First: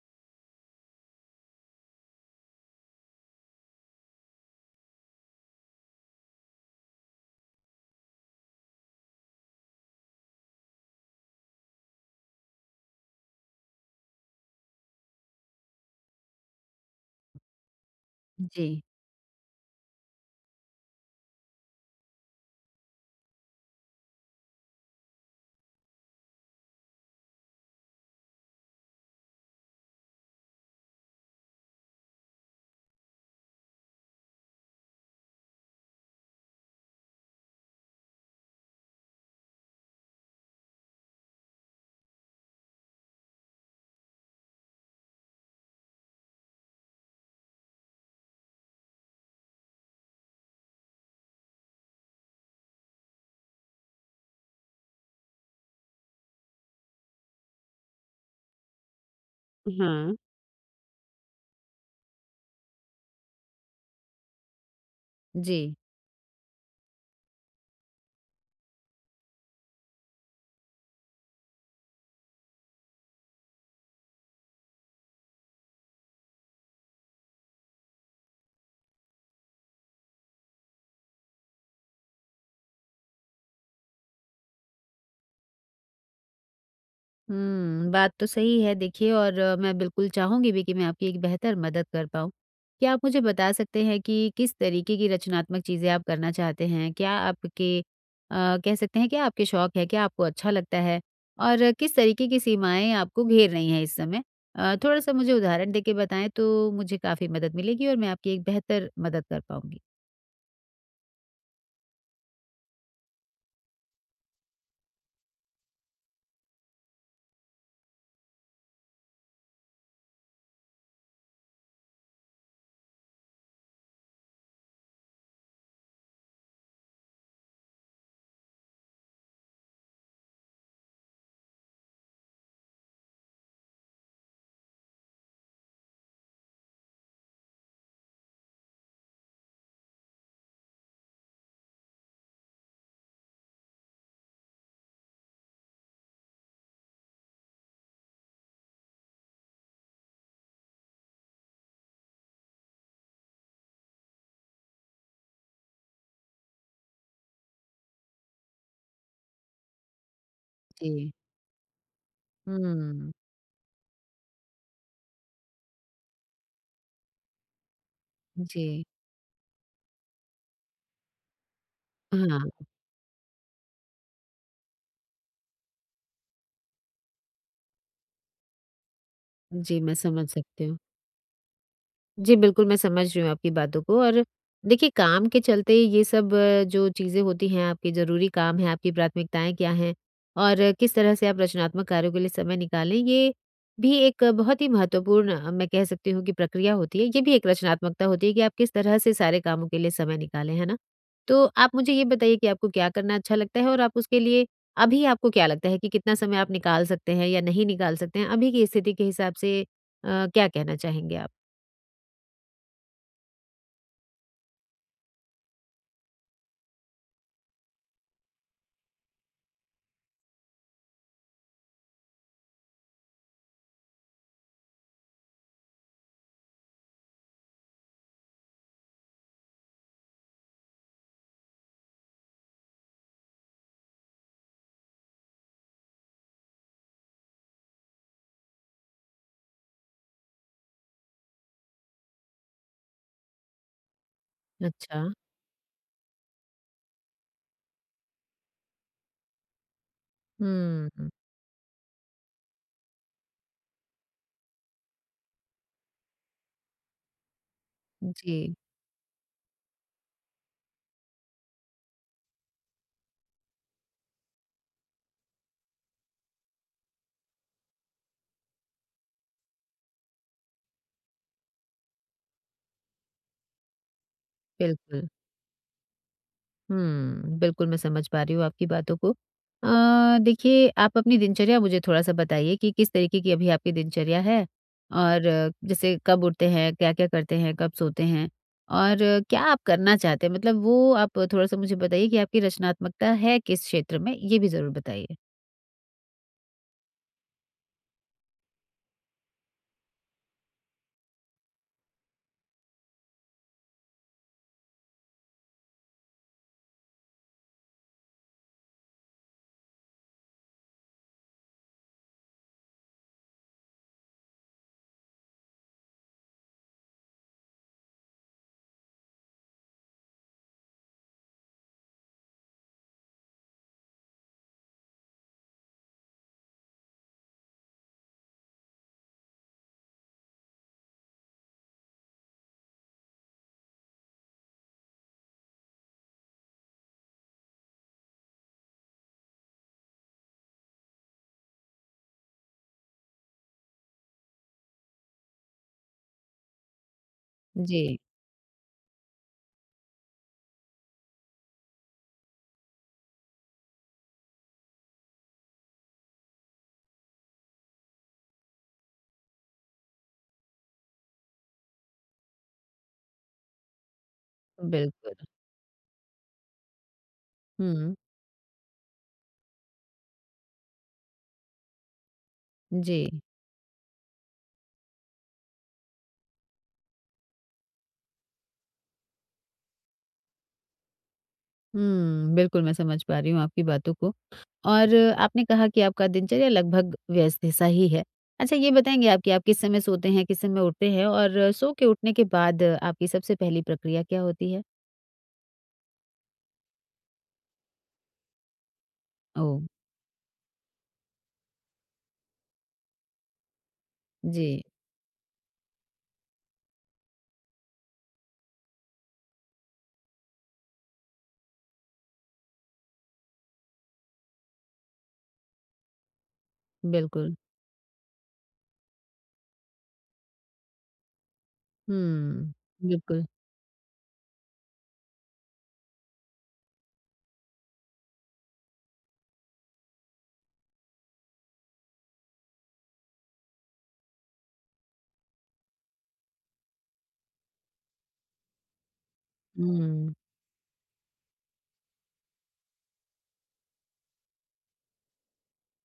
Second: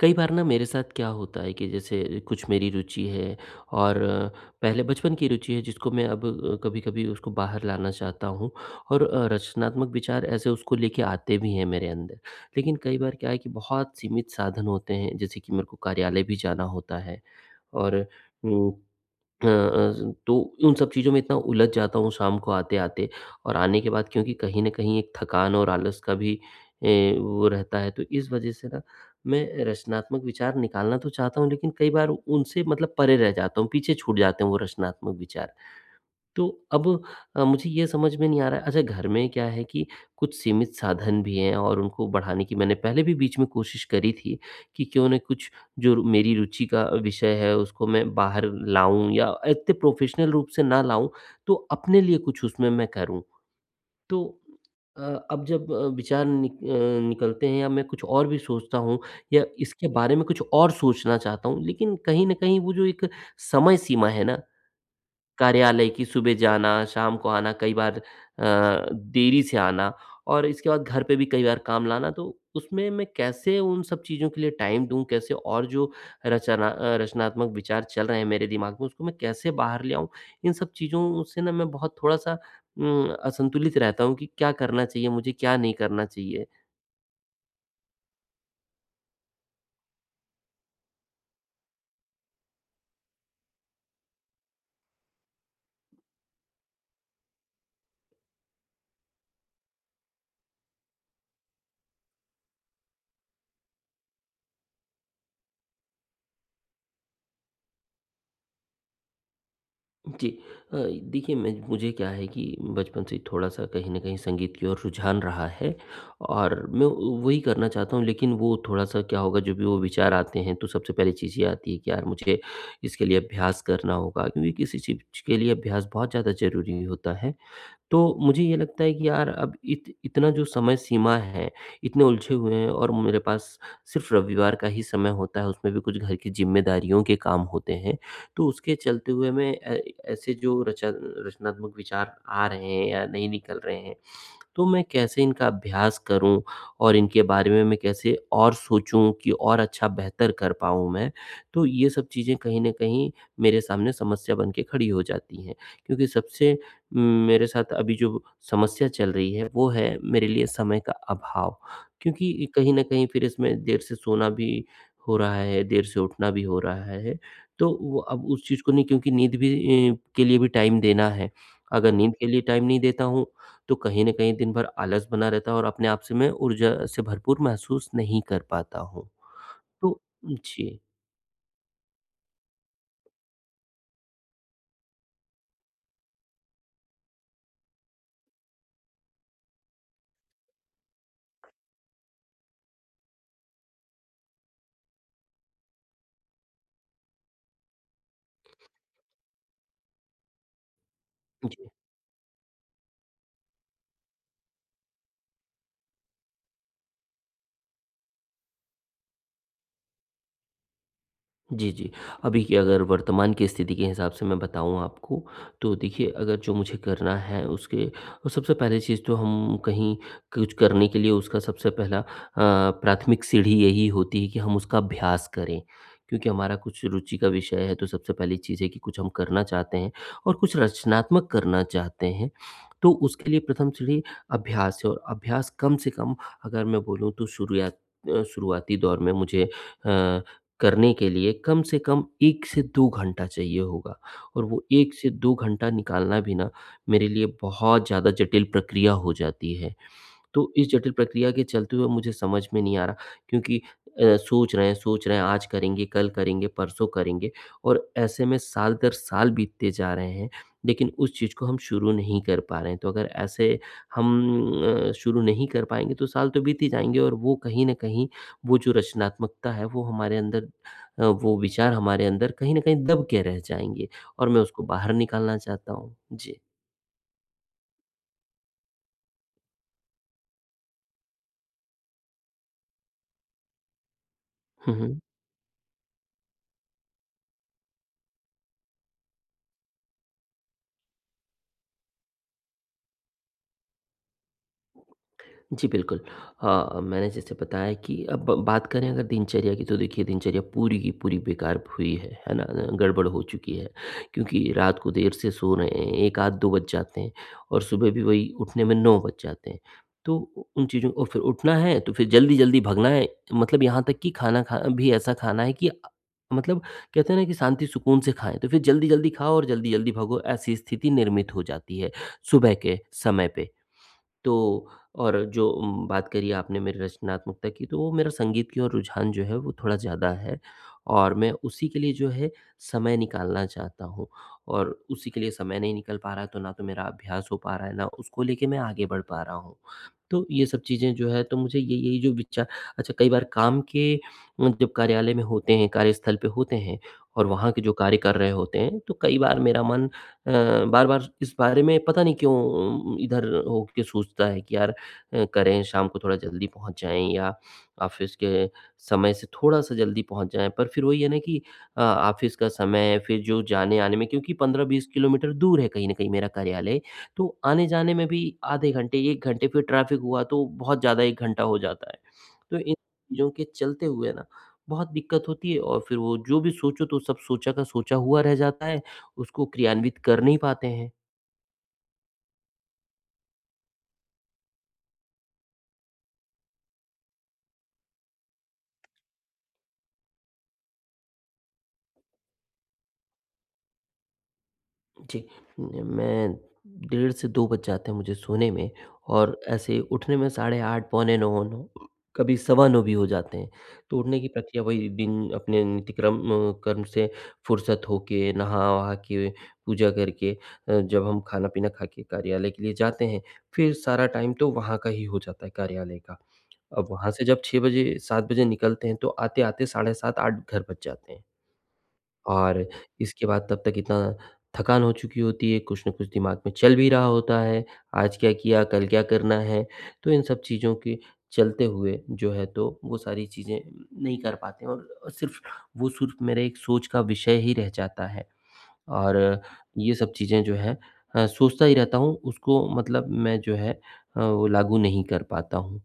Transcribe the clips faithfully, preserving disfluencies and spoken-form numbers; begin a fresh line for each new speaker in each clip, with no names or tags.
कई बार ना मेरे साथ क्या होता है कि जैसे कुछ मेरी रुचि है और अ, पहले बचपन की रुचि है जिसको मैं अब कभी-कभी उसको बाहर लाना चाहता हूँ, और अ, रचनात्मक विचार ऐसे उसको लेके आते भी हैं मेरे अंदर। लेकिन कई बार क्या है कि बहुत सीमित साधन होते हैं, जैसे कि मेरे को कार्यालय भी जाना होता है, और
जी।
उम अ अ, तो उन सब चीज़ों में इतना उलझ जाता हूँ शाम को आते-आते, और आने के बाद, क्योंकि कहीं न कहीं एक थकान और आलस का भी ए, वो रहता है, तो इस वज़ह से ना मैं रचनात्मक विचार निकालना तो चाहता हूँ, लेकिन कई बार उनसे मतलब परे रह जाता हूँ, पीछे छूट जाते हैं वो रचनात्मक विचार। तो अब अ, मुझे ये समझ में नहीं आ रहा है। अच्छा घर में क्या है कि कुछ सीमित साधन भी हैं, और उनको बढ़ाने की मैंने पहले भी बीच में कोशिश करी थी कि क्यों ना कुछ जो रु- मेरी रुचि का विषय है उसको मैं बाहर लाऊं, या इतने प्रोफेशनल रूप से ना लाऊं तो अपने लिए कुछ उसमें मैं करूं। तो अ, अब जब अ, विचार निक, अ, निकलते हैं या मैं कुछ और भी सोचता हूँ, या इसके
हाँ।
बारे में कुछ और सोचना चाहता हूँ, लेकिन कहीं ना कहीं वो जो एक समय सीमा है ना,
जी।
कार्यालय की, सुबह जाना, शाम को आना, कई बार अ, देरी से आना, और इसके बाद घर पे भी कई बार काम लाना, तो उसमें मैं कैसे उन सब चीज़ों के लिए टाइम दूँ? कैसे, और जो रचना अ, रचनात्मक विचार चल रहे हैं मेरे दिमाग में, उसको मैं कैसे बाहर ले आऊँ? इन सब चीज़ों से ना मैं बहुत थोड़ा-सा उम, असंतुलित रहता हूँ कि क्या करना चाहिए मुझे, क्या नहीं करना चाहिए।
हुँ, बात तो सही है देखिए और अ, मैं बिल्कुल चाहूँगी भी कि मैं आपकी एक बेहतर मदद कर पाऊँ। क्या आप मुझे बता सकते हैं कि किस तरीके की रचनात्मक चीज़ें आप करना चाहते हैं? क्या आपके अ, कह सकते हैं क्या आपके शौक है? क्या आपको अच्छा लगता है? और अ, किस तरीके की सीमाएँ आपको घेर रही हैं इस समय? अ, थोड़ा-सा मुझे उदाहरण देके बताएँ तो मुझे काफ़ी मदद मिलेगी और मैं आपकी एक बेहतर मदद कर पाऊँगी।
जी। अ, देखिए मैं, मुझे क्या है कि बचपन से थोड़ा-सा कहीं न कहीं संगीत की ओर रुझान रहा है, और मैं वही करना चाहता हूँ, लेकिन वो थोड़ा-सा क्या होगा, जब भी वो विचार आते हैं तो सबसे पहली चीज़ ये आती है कि यार मुझे इसके लिए अभ्यास करना होगा, क्योंकि किसी चीज़ के लिए अभ्यास बहुत ज़्यादा ज़रूरी होता है। तो मुझे ये लगता है कि यार, अब इत इतना जो समय सीमा है, इतने उलझे हुए हैं, और मेरे पास सिर्फ़ रविवार का ही समय होता है, उसमें भी कुछ घर की ज़िम्मेदारियों के काम होते हैं। तो उसके चलते हुए मैं अ, ऐसे जो रचा रचनात्मक विचार आ रहे हैं या नहीं निकल रहे हैं, तो मैं कैसे इनका अभ्यास करूँ, और इनके बारे में मैं कैसे और सोचूँ कि और अच्छा बेहतर कर पाऊँ मैं। तो ये सब चीज़ें कहीं न कहीं मेरे सामने समस्या बन के खड़ी हो जाती हैं, क्योंकि सबसे म, मेरे साथ अभी जो समस्या चल रही है वो है मेरे लिए समय का
जी।
अभाव। क्योंकि कहीं न कहीं
हुँ,
फिर इसमें देर से सोना भी हो रहा है, देर से उठना भी हो रहा है। तो वो अब उस चीज़
जी।
को नहीं, क्योंकि नींद भी अ, के लिए भी टाइम देना है। अगर नींद के लिए
हाँ,
टाइम नहीं देता हूँ, तो कहीं न कहीं दिन भर आलस बना रहता है, और अपने आप से मैं ऊर्जा से भरपूर महसूस नहीं कर पाता हूँ।
जी, मैं
तो
समझ सकती हूँ।
जी,
जी, बिल्कुल, मैं समझ रही हूँ आपकी बातों को और देखिए काम के चलते ये सब अ, जो चीज़ें होती हैं, आपके ज़रूरी काम हैं, आपकी प्राथमिकताएँ क्या हैं और अ, किस तरह से आप रचनात्मक कार्यों के लिए समय निकालें, ये भी एक अ, बहुत ही महत्वपूर्ण अ, मैं कह सकती हूँ कि प्रक्रिया होती है। ये भी एक रचनात्मकता होती है कि आप किस तरह से सारे कामों के लिए समय निकालें, है ना? तो
जी।
आप मुझे ये बताइए कि आपको क्या करना अच्छा लगता है और आप उसके लिए अभी आपको क्या लगता है कि कितना समय आप निकाल सकते हैं या नहीं निकाल सकते हैं? अभी की स्थिति के हिसाब से अ, क्या कहना चाहेंगे आप?
जी, जी। अभी की, अगर वर्तमान की स्थिति के हिसाब से मैं बताऊँ आपको, तो देखिए अगर जो मुझे करना है उसके और सबसे पहली चीज़, तो हम कहीं कुछ करने के लिए उसका सबसे पहला अ, प्राथमिक सीढ़ी यही होती है कि हम उसका अभ्यास करें। क्योंकि हमारा कुछ रुचि का विषय है तो सबसे पहली चीज़ है कि कुछ हम करना चाहते हैं और कुछ रचनात्मक करना चाहते हैं, तो उसके लिए प्रथम सीढ़ी अभ्यास है। और अभ्यास कम से कम, अगर मैं बोलूँ, तो शुरुआत अ, शुरुआती दौर में मुझे अ करने के लिए कम से कम एक से दो घंटा चाहिए होगा, और वो एक
अच्छा।
से दो घंटा निकालना भी ना मेरे लिए बहुत ज़्यादा जटिल प्रक्रिया हो जाती है। तो इस जटिल
हुँ,
प्रक्रिया के चलते हुए मुझे समझ में नहीं आ रहा, क्योंकि अ, सोच रहे हैं, सोच रहे हैं, आज करेंगे, कल करेंगे, परसों करेंगे, और ऐसे में
जी,
साल दर साल बीतते जा रहे हैं, लेकिन उस चीज़ को हम शुरू नहीं कर पा रहे हैं। तो अगर ऐसे हम अ, शुरू नहीं कर पाएंगे, तो साल तो बीत ही जाएंगे, और वो कहीं ना कहीं, वो जो रचनात्मकता है वो हमारे अंदर, अ, वो विचार हमारे अंदर कहीं ना कहीं दब के रह जाएंगे, और मैं उसको बाहर
बिल्कुल।
निकालना चाहता हूँ जी।
हुँ, बिल्कुल मैं समझ पा रही हूँ आपकी बातों को। अ, देखिए आप अपनी दिनचर्या मुझे थोड़ा-सा बताइए कि किस तरीके की अभी आपकी दिनचर्या है?
हम्म, हम्म।
और अ, जैसे कब उठते हैं, क्या-क्या करते हैं, कब सोते हैं? और अ, क्या आप करना चाहते हैं? मतलब वो आप थोड़ा-सा मुझे बताइए कि आपकी रचनात्मकता है किस क्षेत्र में? ये भी ज़रूर बताइए।
जी, बिल्कुल। अ, मैंने जैसे बताया कि अब ब- बात करें, अगर दिनचर्या की, तो देखिए दिनचर्या पूरी की पूरी बेकार हुई है, है ना? गड़बड़ हो चुकी है, क्योंकि रात को देर से सो रहे हैं, एक आध दो बज जाते हैं, और सुबह भी वही उठने में नौ बज जाते हैं। तो उ उन चीज़ों, और फिर उठना है तो फिर जल्दी-जल्दी भगना है, मतलब यहाँ तक कि खाना खा भी ऐसा खाना है कि अ, मतलब, कहते हैं ना कि शांति सुकून से खाएँ, तो फिर जल्दी-जल्दी खाओ, और जल्दी-जल्दी भगो, ऐसी स्थिति निर्मित हो जाती है सुबह के समय पे। तो, और जो उम, बात करी आपने मेरी रचनात्मकता की, तो वो मेरा संगीत की ओर रुझान जो है वो थोड़ा ज़्यादा है, और मैं उसी के लिए जो है समय निकालना चाहता हूँ, और उसी के लिए समय नहीं निकल पा रहा है, तो ना तो मेरा अभ्यास हो पा रहा है, ना उसको लेके मैं आगे बढ़ पा रहा हूँ। तो ये सब चीज़ें जो है, तो मुझे ये, यही जो विचार, अच्छा कई बार काम के उम, जब कार्यालय में होते हैं, कार्यस्थल पे होते हैं, और वहाँ के जो
जी,
कार्य कर रहे होते हैं, तो कई बार मेरा मन अ, बार-बार इस बारे में पता नहीं क्यों उम, इधर होके सोचता है कि यार अ, करें, शाम को थोड़ा जल्दी पहुँच जाएँ, या ऑफ़िस के समय से थोड़ा-सा जल्दी पहुँच जाएँ। पर फिर वही है ना कि अ, ऑफ़िस का समय, फिर जो जाने-आने में, क्योंकि पंद्रह बीस
बिल्कुल।
किलोमीटर दूर है कहीं न कहीं मेरा कार्यालय, तो
हुँ,
आने-जाने में भी आधे घंटे, एक घंटे, फिर ट्रैफ़िक हुआ तो बहुत ज़्यादा एक घंटा हो जाता है। तो इन
जी।
चीज़ों के चलते हुए ना बहुत दिक्कत होती है, और फिर वो जो भी सोचो, तो सब सोचा का सोचा हुआ रह जाता है। उसको क्रियान्वित कर नहीं पाते हैं।
हुँ, बिल्कुल मैं समझ पा रही हूँ आपकी बातों को और आपने कहा कि आपका दिनचर्या लगभग व्यस्त सा ही है। अच्छा ये बताएँगे आप कि आप किस समय सोते हैं, किस समय उठते हैं और सो के उठने के बाद आपकी सबसे पहली प्रक्रिया क्या होती है?
जी, मैं, डेढ़ से दो बज जाते हैं मुझे सोने में, और
ओह!
ऐसे उठने में साढ़े आठ, पौने नौ, नौ, कभी सवा नौ भी हो जाते हैं। तो उठने की
जी,
प्रक्रिया, वही दिन अपने नित्यक्रम अ, कर्म से फुर्सत होके, नहा-वहा के, पूजा करके, अ, जब हम खाना-पीना खा के कार्यालय के लिए जाते हैं, फिर सारा टाइम तो वहाँ का ही हो जाता है कार्यालय का। अब वहाँ से
बिल्कुल।
जब छह बजे, सात बजे निकलते हैं, तो आते-आते साढ़े सात, आठ घर बज जाते हैं।
हुँ,
और
बिल्कुल।
इसके बाद तब तक इतना थकान हो चुकी होती है, कुछ न कुछ दिमाग में चल भी रहा होता है, आज क्या किया, कल क्या करना है। तो इन सब चीज़ों के चलते हुए जो है, तो वो सारी चीज़ें नहीं कर पाते हैं, और सिर्फ़, वो सिर्फ़ मेरे एक सोच का विषय ही रह जाता है, और ये सब
हुँ।
चीज़ें जो हैं अ, सोचता ही रहता हूँ, उसको मतलब मैं जो है अ, वो लागू नहीं कर पाता हूँ।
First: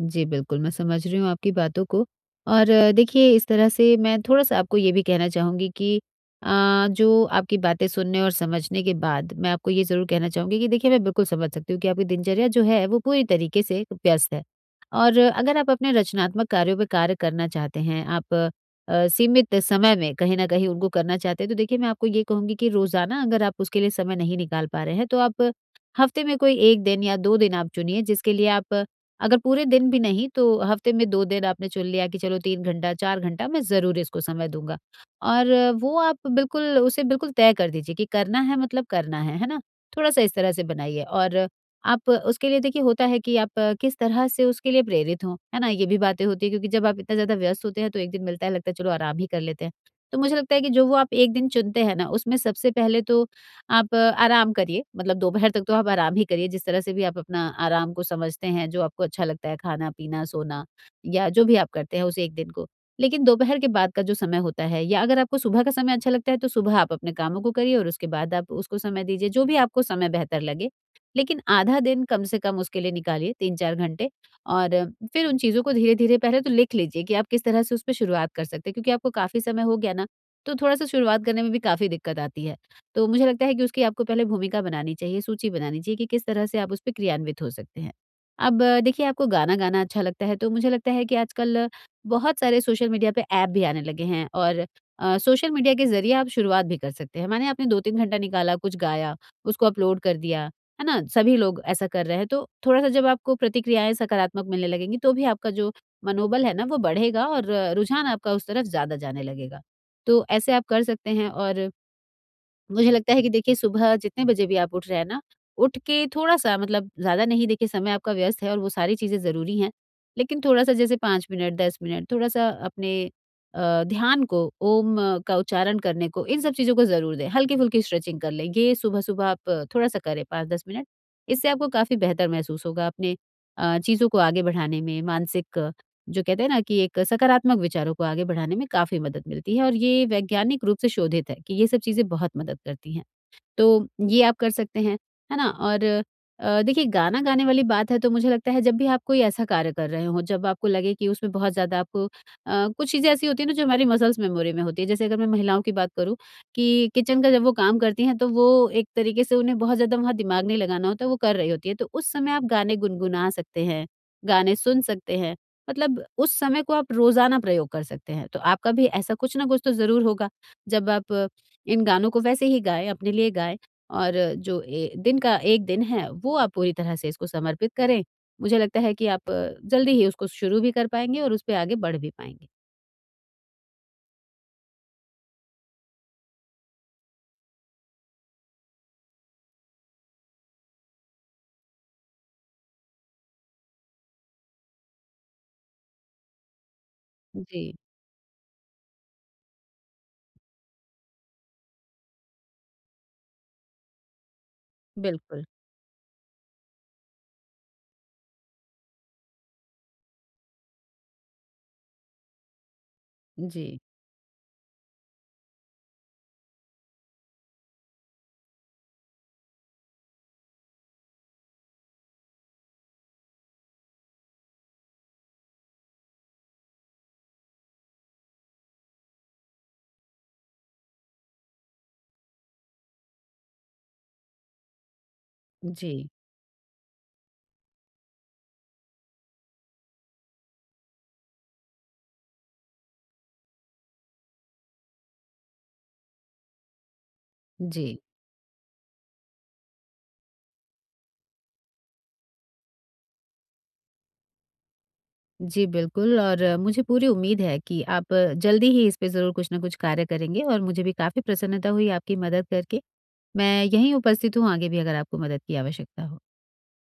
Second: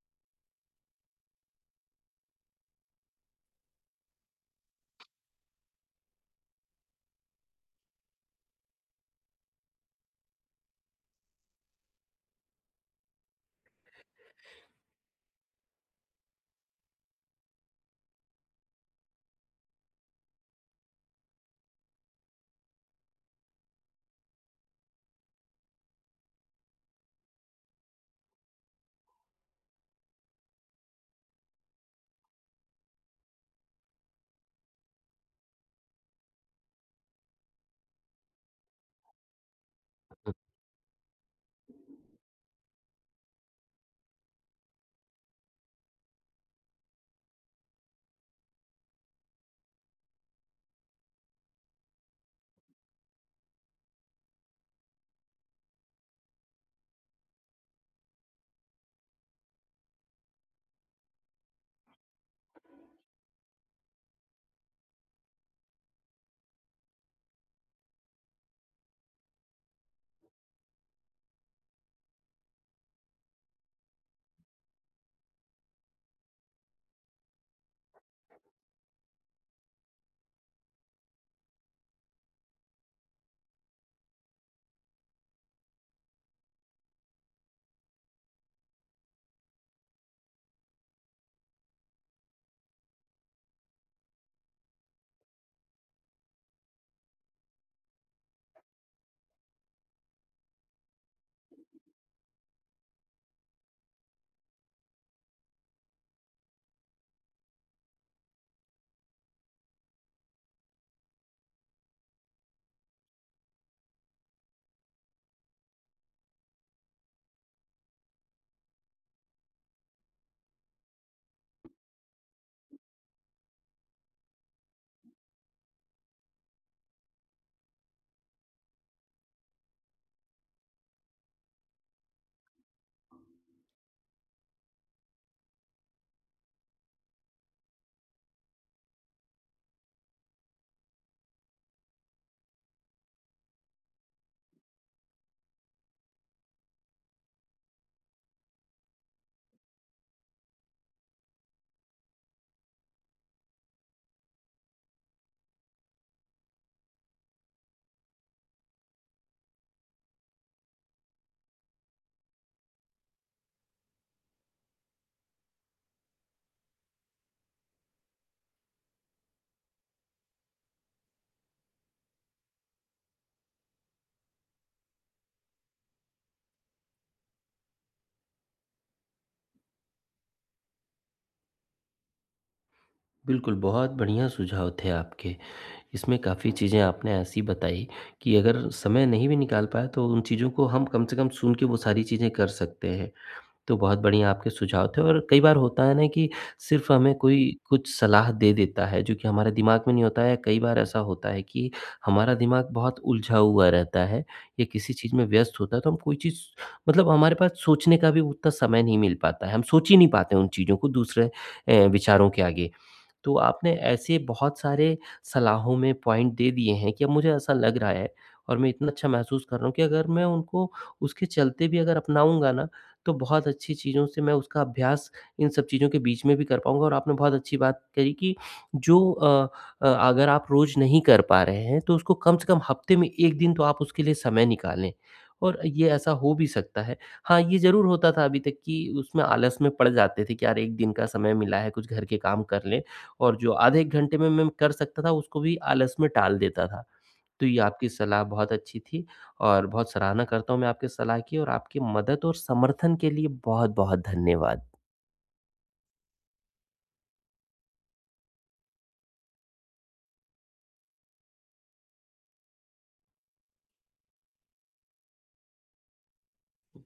जी, बिल्कुल, मैं समझ रही हूँ आपकी बातों को और अ, देखिए इस तरह से मैं थोड़ा-सा आपको ये भी कहना चाहूँगी कि अ, जो आपकी बातें सुनने और समझने के बाद मैं आपको ये ज़रूर कहना चाहूँगी कि देखिए मैं बिल्कुल समझ सकती हूँ कि आपकी दिनचर्या जो है वो पूरी तरीके से व्यस्त है। और अ, अगर आप अपने रचनात्मक कार्यों पे कार्य करना चाहते हैं, आप अ, सीमित समय में कहीं न कहीं उनको करना चाहते हैं, तो देखिए मैं आपको ये कहूँगी कि रोज़ाना अगर आप उसके लिए समय नहीं निकाल पा रहे हैं, तो आप हफ्ते में कोई एक दिन या दो दिन आप चुनिए जिसके लिए आप अगर पूरे दिन भी नहीं तो हफ्ते में दो दिन आपने चुन लिया कि चलो तीन घंटा, चार घंटा मैं ज़रूर इसको समय दूँगा और वो आप बिल्कुल उसे बिल्कुल तय कर दीजिए कि करना है मतलब करना है, है ना? थोड़ा-सा इस तरह से बनाइए और आप उसके लिए देखिए होता है कि आप किस तरह से उसके लिए प्रेरित हो, है ना? ये भी बातें होती हैं क्योंकि जब आप इतना ज़्यादा व्यस्त होते हैं तो एक दिन मिलता है लगता है चलो आराम ही कर लेते हैं। तो मुझे लगता है कि जो वो आप एक दिन चुनते हैं ना उसमें सबसे पहले तो आप अ, आराम करिए मतलब दोपहर तक तो आप आराम ही करिए जिस तरह से भी आप अपना आराम को समझते हैं जो आपको अच्छा लगता है खाना पीना सोना या जो भी आप करते हैं उस एक दिन को। लेकिन दोपहर के बाद का जो समय होता है या अगर आपको सुबह का समय अच्छा लगता है तो सुबह आप अपने कामों को करिए और उसके बाद आप उसको समय दीजिए जो भी आपको समय बेहतर लगे, लेकिन आधा दिन कम से कम उसके लिए निकालिए तीन चार घंटे और अ, फिर उन चीज़ों को धीरे धीरे पहले तो लिख लीजिए कि आप किस तरह से उस पर शुरुआत कर सकते हैं क्योंकि आपको काफ़ी समय हो गया ना, तो थोड़ा सा शुरुआत करने में भी काफ़ी दिक्कत आती है। तो मुझे लगता है कि उसकी आपको पहले भूमिका बनानी चाहिए, सूची बनानी चाहिए कि किस तरह से आप उसपे क्रियान्वित हो सकते हैं। अब अ, देखिए आपको गाना गाना अच्छा लगता है तो मुझे लगता है कि आजकल बहुत सारे सोशल मीडिया पे ऐप भी आने लगे हैं और अ, सोशल मीडिया के ज़रिए आप शुरुआत भी कर सकते हैं। माने आपने दो तीन घंटा निकाला, कुछ गाया, उसको अपलोड कर दिया, है ना? सभी लोग ऐसा कर रहे हैं तो थोड़ा-सा जब आपको प्रतिक्रियाएँ सकारात्मक मिलने लगेंगी तो भी आपका जो मनोबल है ना वो बढ़ेगा और अ, रुझान आपका उस तरफ ज़्यादा जाने लगेगा। तो ऐसे आप कर सकते हैं और मुझे लगता है कि देखिए सुबह जितने बजे भी आप उठ रहे हैं ना, उठ के थोड़ा-सा मतलब ज़्यादा नहीं देखिए समय आपका व्यस्त है और वो सारी चीज़ें ज़रूरी हैं। लेकिन थोड़ा-सा जैसे पाँच मिनट, दस मिनट थोड़ा-सा अपने अ, ध्यान को, ओम अ, का उच्चारण करने को, इन सब चीज़ों को ज़रूर दें। हल्की-फुल्की स्ट्रेचिंग कर लें। ये सुबह-सुबह आप थोड़ा-सा करें पाँच से दस मिनट। इससे आपको काफ़ी बेहतर महसूस होगा अपने अ, चीज़ों को आगे बढ़ाने में, मानसिक जो कहते हैं ना कि एक सकारात्मक विचारों को आगे बढ़ाने में काफ़ी मदद मिलती है और ये वैज्ञानिक रूप से शोधित है कि ये सब चीज़ें बहुत मदद करती हैं। तो ये आप कर सकते हैं, है ना? और अ, देखिए गाना गाने वाली बात है तो मुझे लगता है जब भी आप कोई ऐसा कार्य कर रहे हों, जब आपको लगे कि उसमें बहुत ज़्यादा आपको अ, कुछ चीज़ें ऐसी होती हैं ना जो हमारी मसल्स मेमोरी में होती है। जैसे अगर मैं महिलाओं की बात करूँ कि किचन का जब वो काम करती हैं तो वो एक तरीके से उन्हें बहुत ज़्यादा वहाँ दिमाग नहीं लगाना होता, वो कर रही होती है। तो उस समय आप गाने गुनगुना सकते हैं, गाने सुन सकते हैं। मतलब उस समय को आप रोज़ाना प्रयोग कर सकते हैं। तो आपका भी ऐसा कुछ ना कुछ तो ज़रूर होगा। जब आप इन गानों को वैसे ही गाएँ, अपने लिए गाएँ और जो ए दिन का एक दिन है, वो आप पूरी तरह से इसको समर्पित करें। मुझे लगता है कि आप अ, जल्दी ही उसको शुरू भी कर पाएँगे और उसपे आगे बढ़ भी पाएँगे।
बिल्कुल, बहुत बढ़िया सुझाव थे आपके। इसमें काफ़ी चीज़ें आपने ऐसी बताई कि अगर समय नहीं भी निकाल पाए, तो उन चीज़ों को हम कम से कम सुन के वो सारी चीज़ें कर सकते हैं। तो बहुत बढ़िया आपके सुझाव थे, और कई बार होता है ना कि सिर्फ़ हमें कोई
जी,
कुछ सलाह दे देता है, जो कि हमारे दिमाग में नहीं होता है। कई बार ऐसा होता है कि हमारा दिमाग बहुत उलझा हुआ रहता है, या किसी चीज़ में
बिल्कुल।
व्यस्त होता है, तो हम कोई चीज़, मतलब हमारे पास सोचने का भी उतना समय नहीं मिल पाता है। हम सोच ही नहीं पाते उन चीज़ों को, दूसरे अ, विचारों के आगे। तो
जी,
आपने ऐसे बहुत सारे सलाहों में पॉइंट दे दिए हैं कि अब मुझे ऐसा लग रहा है, और मैं इतना अच्छा महसूस कर रहा हूँ, कि अगर मैं उनको, उसके चलते भी अगर अपनाऊँगा ना, तो बहुत अच्छी चीज़ों से मैं उसका अभ्यास इन सब चीज़ों के बीच में भी कर पाऊँगा। और आपने बहुत अच्छी बात करी कि जो अ अ, अगर आप रोज़ नहीं कर पा रहे हैं, तो उसको कम से कम हफ़्ते में एक दिन तो आप उसके लिए समय निकालें, और ये
जी,
ऐसा हो भी सकता है। हाँ, ये ज़रूर होता था अभी तक कि उसमें आलस में पड़ जाते थे कि यार, एक दिन का समय मिला है, कुछ घर के काम कर लें। और जो आधे एक घंटे में मैं कर सकता था, उसको भी आलस में टाल देता था। तो ये
जी।
आपकी सलाह बहुत अच्छी थी, और बहुत सराहना करता हूँ मैं आपकी सलाह की, और आपकी मदद और समर्थन के लिए बहुत-बहुत धन्यवाद।
जी, बिल्कुल और अ, मुझे पूरी उम्मीद है कि आप अ, जल्दी ही इस पे ज़रूर कुछ ना कुछ कार्य करेंगे और मुझे भी काफ़ी प्रसन्नता हुई आपकी मदद करके। मैं यहीं उपस्थित हूँ आगे भी अगर आपको मदद की आवश्यकता हो।